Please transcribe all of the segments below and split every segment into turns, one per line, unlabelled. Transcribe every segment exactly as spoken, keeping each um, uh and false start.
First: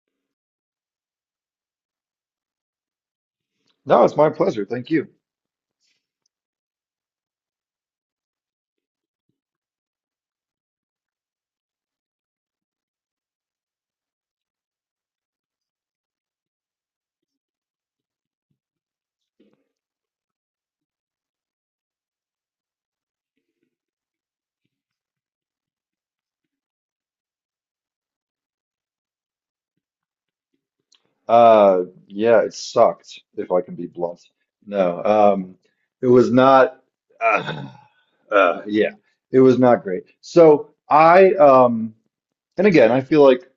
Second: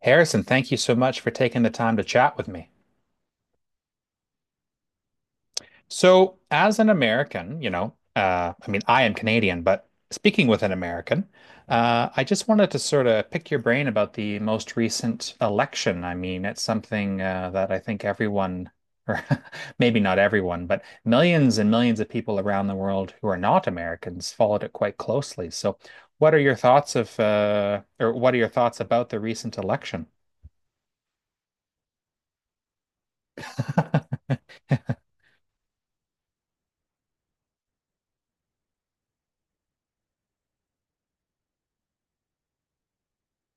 Harrison, thank you so much for taking the time to chat with me.
No, it's my pleasure. Thank you.
So, as an American, you know, uh, I mean, I am Canadian, but speaking with an American, uh, I just wanted to sort of pick your brain about the most recent election. I mean, it's something uh, that I think everyone, or maybe not everyone, but millions and millions of people around the world who are not Americans followed it quite closely. So, what are your thoughts of, uh, or what are your thoughts about the recent election?
Uh, yeah, it sucked, if I can be blunt. No, um, it was not. Uh, uh, yeah, it was not great. So I, um, and again, I feel like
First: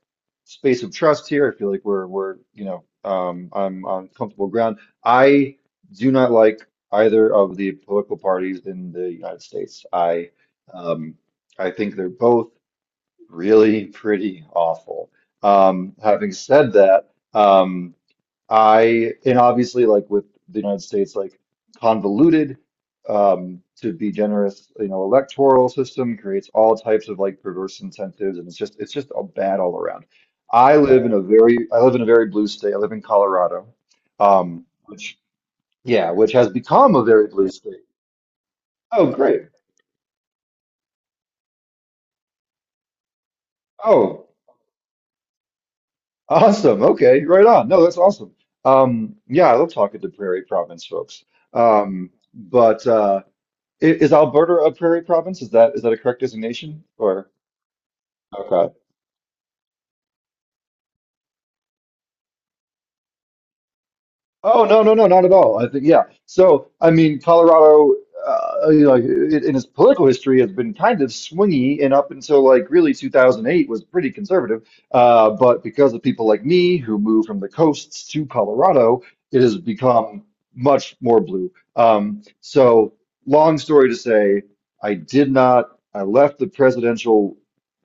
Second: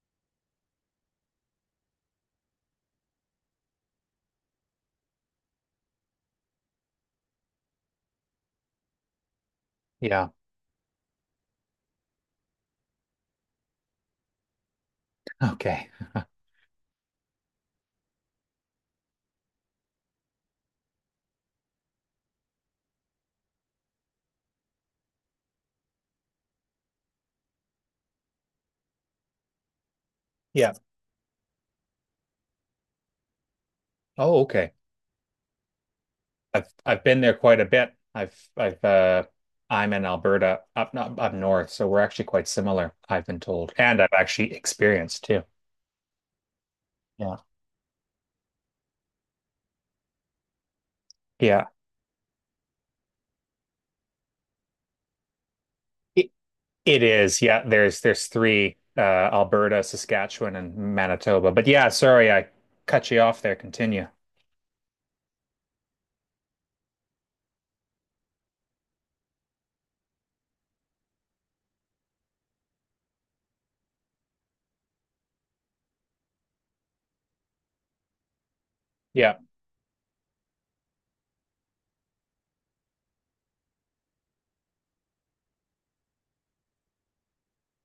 space of trust here. I feel like we're we're you know um, I'm on comfortable ground. I do not like either of the political parties in the United States. I
Yeah.
um, I think they're both. really pretty awful.
Okay.
Um, having said that, um, I, and obviously, like with the United States, like convoluted, um, to be generous, you know, electoral system creates all types of like perverse incentives, and it's just, it's just a bad all around.
Yeah.
I live in a very, I live in a very blue state. I live in Colorado,
Oh,
um,
okay.
which, yeah, which has
I've
become a
I've been
very
there
blue
quite a
state.
bit. I've I've
Oh,
uh
great.
I'm in Alberta up not up north, so we're actually quite similar, I've been told. And I've
Oh.
actually experienced too.
Awesome. Okay.
Yeah.
Right on. No, that's awesome. Um, yeah, I love talking to Prairie Province folks.
Yeah.
Um, but uh, i- is Alberta a Prairie Province? Is that is that a correct
It,
designation?
it
Or
is. Yeah, there's there's
okay.
three uh Alberta, Saskatchewan, and Manitoba. But yeah, sorry, I cut you off there. Continue.
Oh no, no, no, not at all. I think yeah. So I mean, Colorado, uh, you know, like it, in its political history, has been kind of swingy, and up until like really two thousand eight was pretty conservative. Uh, but because of people like me who moved from the coasts to Colorado,
Yeah.
it has become much more blue. Um, so long story to say, I did not. I left the presidential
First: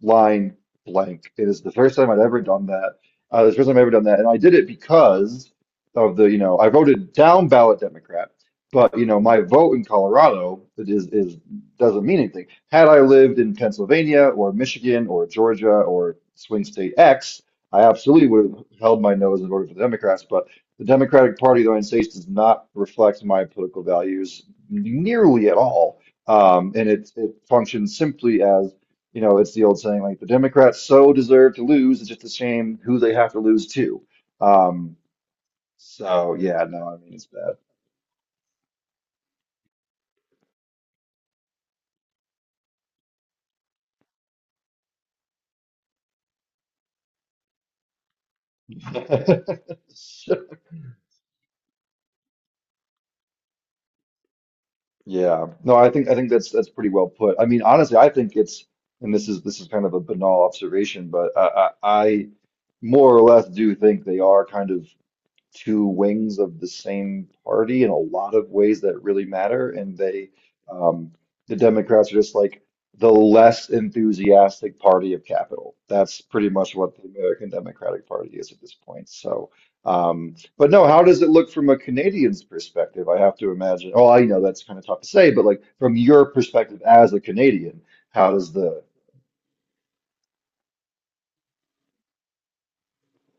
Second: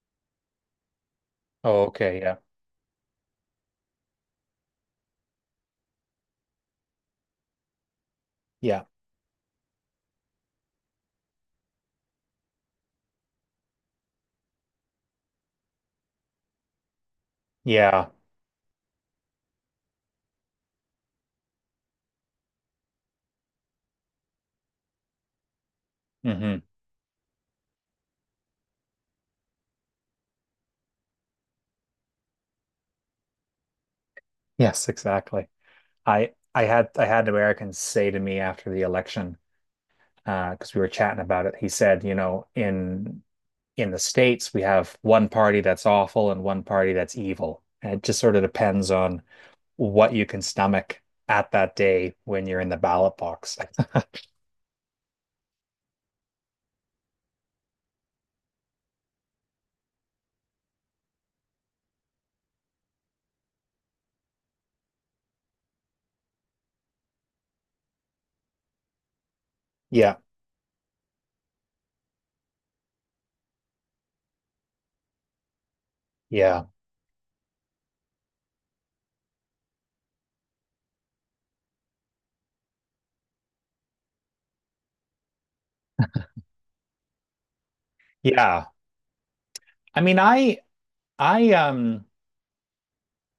line blank. It is the
Oh,
first time I've
okay. Yeah.
ever done that. Uh, the first time I've ever done that, and I did it because of the, you know, I voted down ballot Democrat,
Yeah.
but you know, my vote in Colorado is is doesn't mean anything. Had I lived in Pennsylvania or Michigan or Georgia or swing state X, I
Yeah.
absolutely would have held my nose and voted for the Democrats. But the Democratic Party of the United States does not reflect my political values nearly at all,
Hmm.
um, and it it functions simply as you know, it's the old saying, like the Democrats so deserve to lose, it's just a shame who they have to lose to.
Yes,
Um,
exactly. I
so
I
yeah, no,
had
I
I
mean
had
it's
Americans say to me after the election because uh, we were chatting about it. He said, you know, in in the States, we have one party that's awful and one party that's evil. And it just sort of depends on
bad.
what you can stomach at that day when you're in the ballot box.
Yeah. No, I think I think that's that's pretty well put. I mean, honestly, I think it's and this is this is kind of a banal observation, but I I, I more or less do think they are kind of two wings of the same party in a lot of ways that really matter. And
Yeah,
they, um, the Democrats are just like the less enthusiastic party of capital. That's pretty
yeah,
much what the American Democratic Party is at this point. So, um, but no, how does it look from a Canadian's perspective? I have to imagine. Oh, I know that's kind of tough to say, but like from your perspective as a Canadian, how does
yeah.
the,
I mean, I I um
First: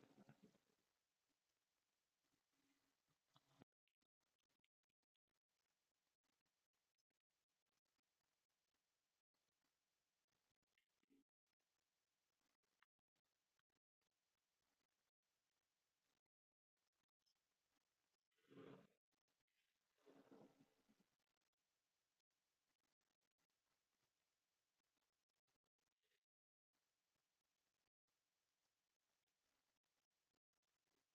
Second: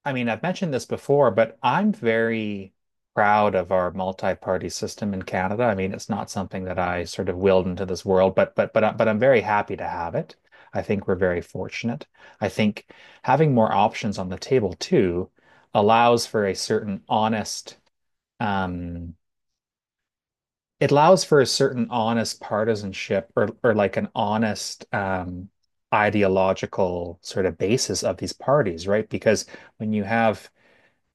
I mean, I've mentioned this before, but I'm very proud of our multi-party system in Canada. I mean, it's not something that I sort of willed into this world, but but but uh, but I'm very happy to have it. I think we're very fortunate. I think having more options on the table too allows for a certain honest um it allows for a certain honest partisanship or or like an honest um ideological sort of basis of these parties, right? Because when you have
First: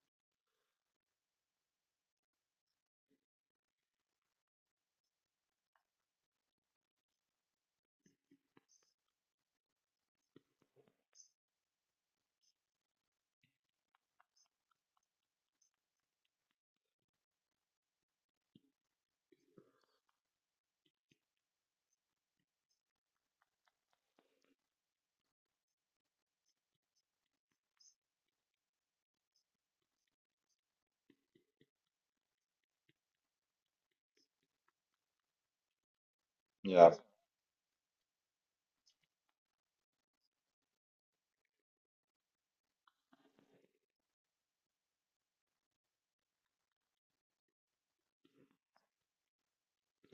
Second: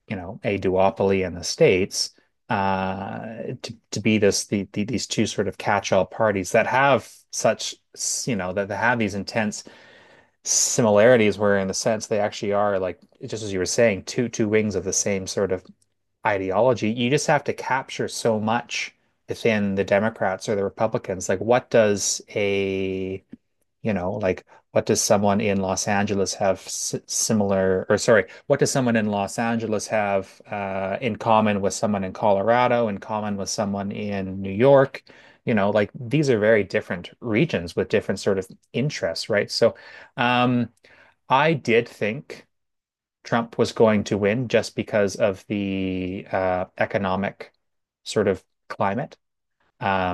you know, a duopoly in the States, uh, to, to be this the, the these two sort of catch-all parties that have such you know that, that have these intense similarities where in the sense they actually are like just as you were saying two two wings of the same sort of ideology you just have to capture so much within the Democrats or the Republicans like what does a you know, like what does someone in Los Angeles have s similar, or sorry, what does someone in Los Angeles have uh, in common with someone in Colorado, in common with someone in New York? You know, like these are very
yeah,
different regions with different sort of interests, right? So, um, I did think Trump was going to win just because of the uh, economic sort of climate.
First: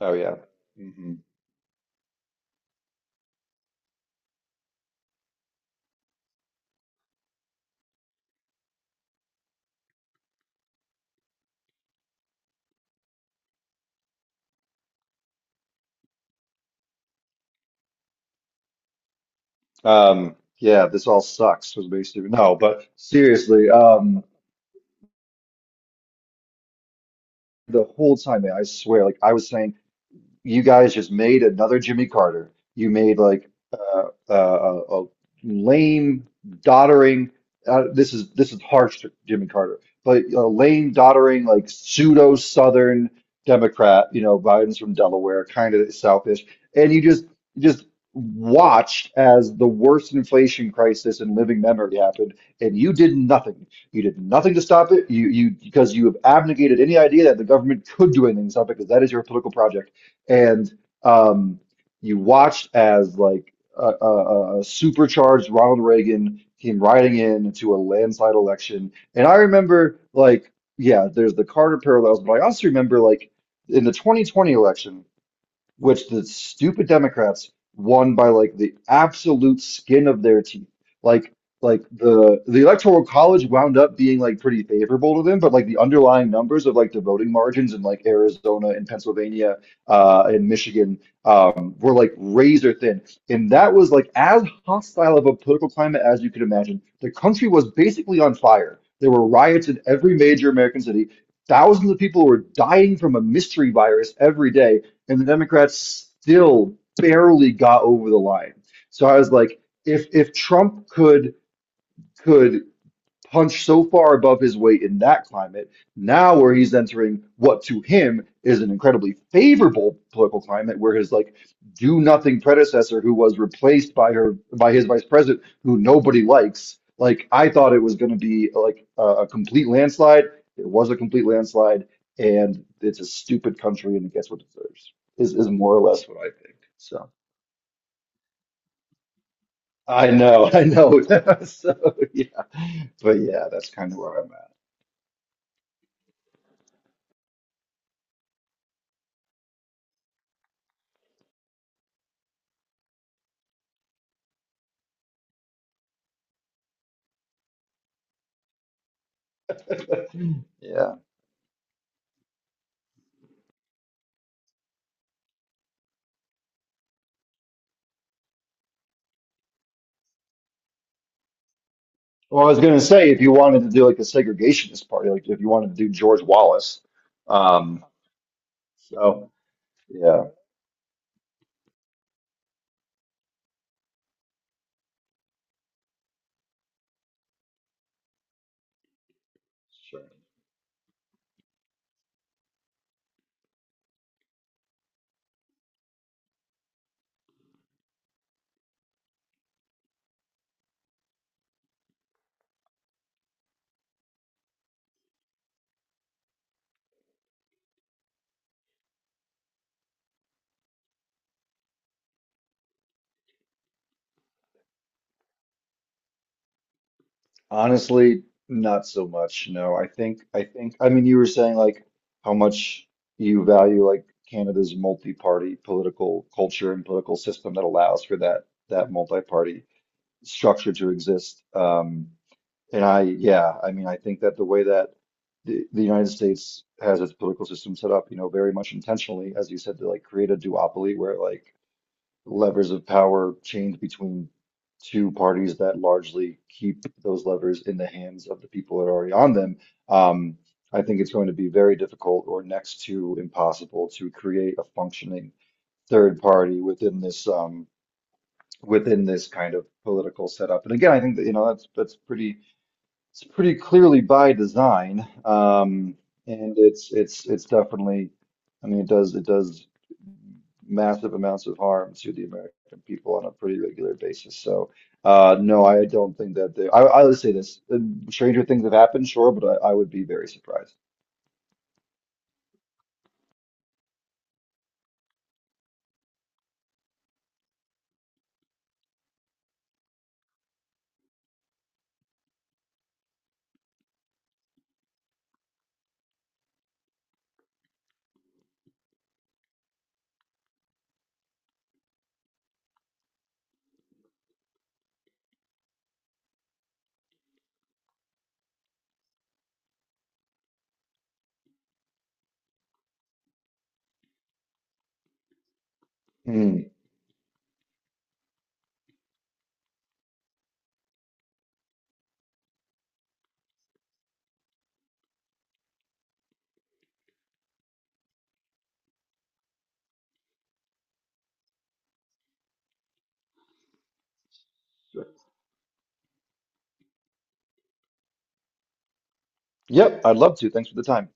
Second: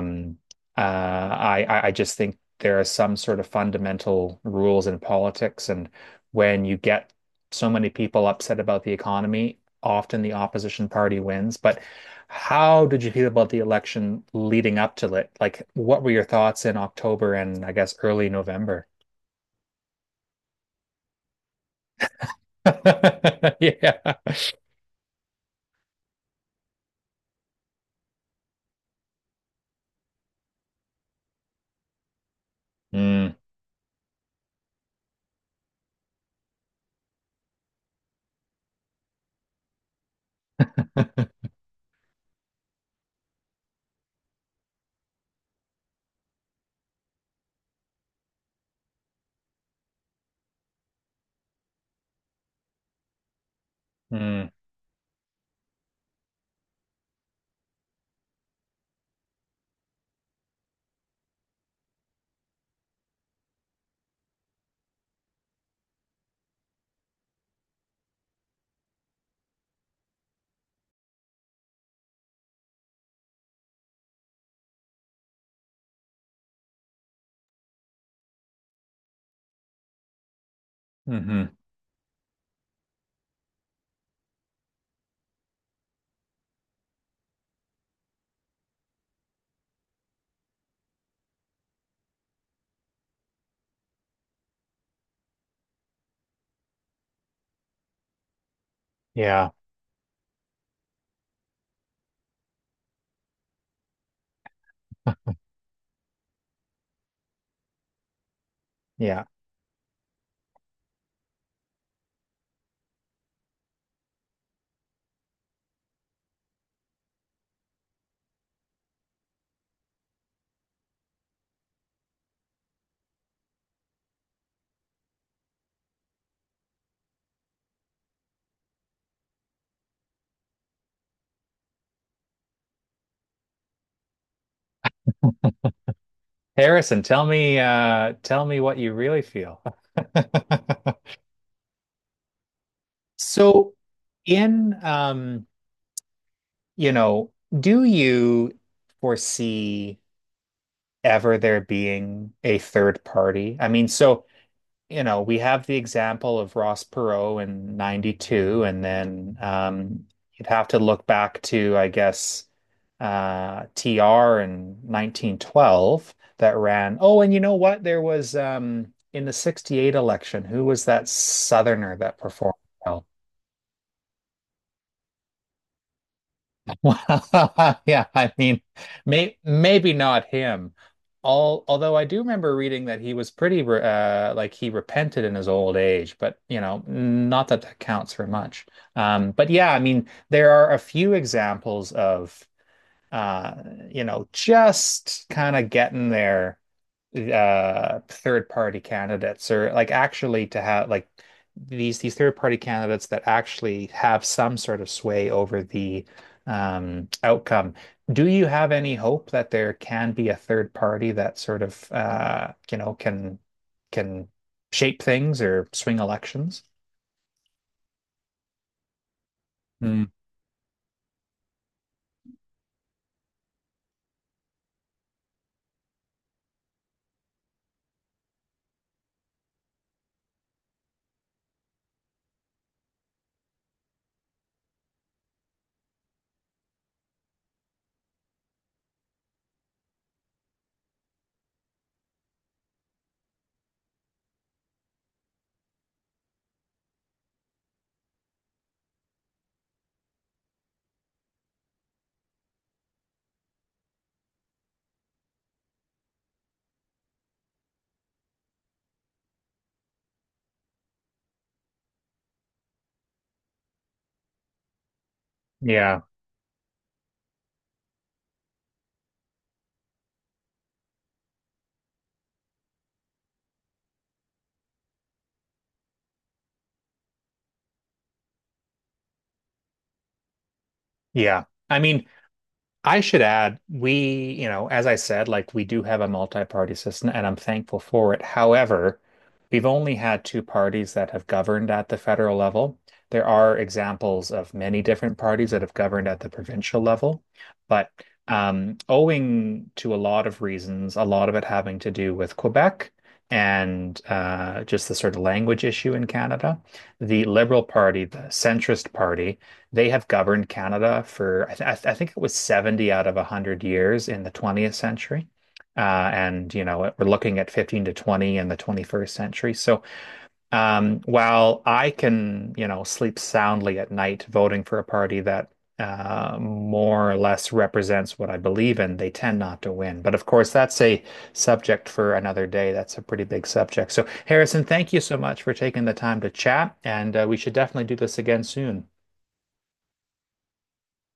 oh yeah.
uh,
Mhm.
I I I just think there are some sort of fundamental rules in politics, and when you get so many people upset about the economy, often the opposition party wins. But how did you feel about the election leading up to it? Like, what were your thoughts in October and I guess early November?
Um, yeah, this all sucks was basically no, but seriously,
Yeah.
um, the whole time, man, I swear, like I was saying. You guys just made another Jimmy Carter. You made
Mm,
like uh, uh, a, a lame, doddering. Uh, this is this is harsh to Jimmy Carter, but a lame,
mm,
doddering, like pseudo Southern Democrat. You know, Biden's from Delaware, kind of Southish, and you just you just watched as the worst inflation crisis in living memory happened, and you did nothing. You did
hmm.
nothing to stop it. You you because you have abnegated any idea that the government could do anything to stop it, because that is your political project and um, you watched as like a, a, a a supercharged Ronald Reagan came riding in to a landslide election. And I remember like, yeah, there's the Carter parallels, but I also remember like in the twenty twenty election which the stupid Democrats won by like the absolute skin of their teeth. Like
Mm-hmm.
like the the Electoral College wound up being like pretty favorable to them, but like the underlying numbers of like the voting margins in like Arizona and Pennsylvania uh and Michigan um were like razor thin. And that was like as hostile of a political climate as you could imagine. The country was basically on fire. There were
Yeah.
riots in every major American city. Thousands of people were dying from a mystery virus every day and the Democrats still barely got over the line. So I
Yeah.
was like, if if Trump could could punched so far above his weight in that climate, now where he's entering what to him is an incredibly favorable political climate, where his like do nothing predecessor, who was replaced by her by his vice president, who nobody likes. Like I thought it was going to be like a, a complete landslide. It was a complete landslide, and it's a stupid country, and it gets what it deserves. Is is more or less what I think.
Harrison,
So
tell me, uh, tell me what you really feel.
I know, I know. So yeah, but yeah, that's
So
kind of where I'm at.
in um, you know, do you foresee ever there being a third party? I mean, so you know, we have the example of Ross Perot in ninety-two, and then um, you'd have to
Yeah.
look back to, I guess, uh, T R in nineteen twelve that ran. Oh, and you know what? There was um, in the sixty-eight election, who was that Southerner that
Well, I
performed?
was going to
Well?
say, if you wanted to do like a segregationist party, like if you wanted to do George Wallace,
Wow.
um,
Yeah, I mean,
so
may, maybe not
yeah,
him. All, although I do remember reading that he was pretty, re- uh, like he repented in his old age, but you know, not that that counts for much. Um, but yeah, I
sure.
mean, there are a few examples of, uh, you know, just kind of getting there uh third party candidates or like actually to have like these these third party candidates that actually have some sort of sway over the um outcome. Do you have any hope that there can be a third party that sort of uh you know can can shape things or swing elections?
Honestly, not so much. No, I
Mm,
think, I think, I mean, you were saying like how much you value like Canada's multi-party political culture and political system that allows for that that multi-party structure to exist. Um, And I, yeah, I mean, I think that the way that the, the United States has its political system set up, you know, very much intentionally, as you said, to like create a duopoly where like levers of power change between two parties that largely keep those levers in the hands of the people that are already on them. Um, I think it's going to be very difficult or next to impossible to create a functioning third party within this um, within this kind of political setup. And again, I think that, you know, that's that's pretty it's pretty clearly by design, um,
yeah.
and it's it's it's definitely, I mean, it does it does massive amounts of harm to the American people on a pretty regular basis. So, uh, no, I don't think that they. I, I would say this: uh, stranger things have happened, sure, but I, I would be very surprised.
Yeah. I mean, I should add, we, you know, as I said, like we do have a multi-party system and I'm thankful for it. However, we've only had two parties that have governed at the federal level. There are examples of many different parties that have governed at the provincial level, but um, owing to a lot of reasons, a lot of it having to do with Quebec and uh, just the sort of language issue in Canada, the Liberal Party, the centrist party, they have governed Canada for, I, th I th I think it was seventy out of a hundred years in the twentieth century. Uh, and, you
Hmm.
know, we're looking at fifteen to twenty in the twenty-first century. So um, while I can, you know, sleep soundly at night voting for a party that uh, more or less represents what I believe in, they tend not to win. But of course, that's a subject for another day. That's a pretty big subject. So, Harrison, thank you
Sure.
so much for taking the time to chat, and uh, we should definitely do this again soon.
Yep, I'd love to. Thanks for the time.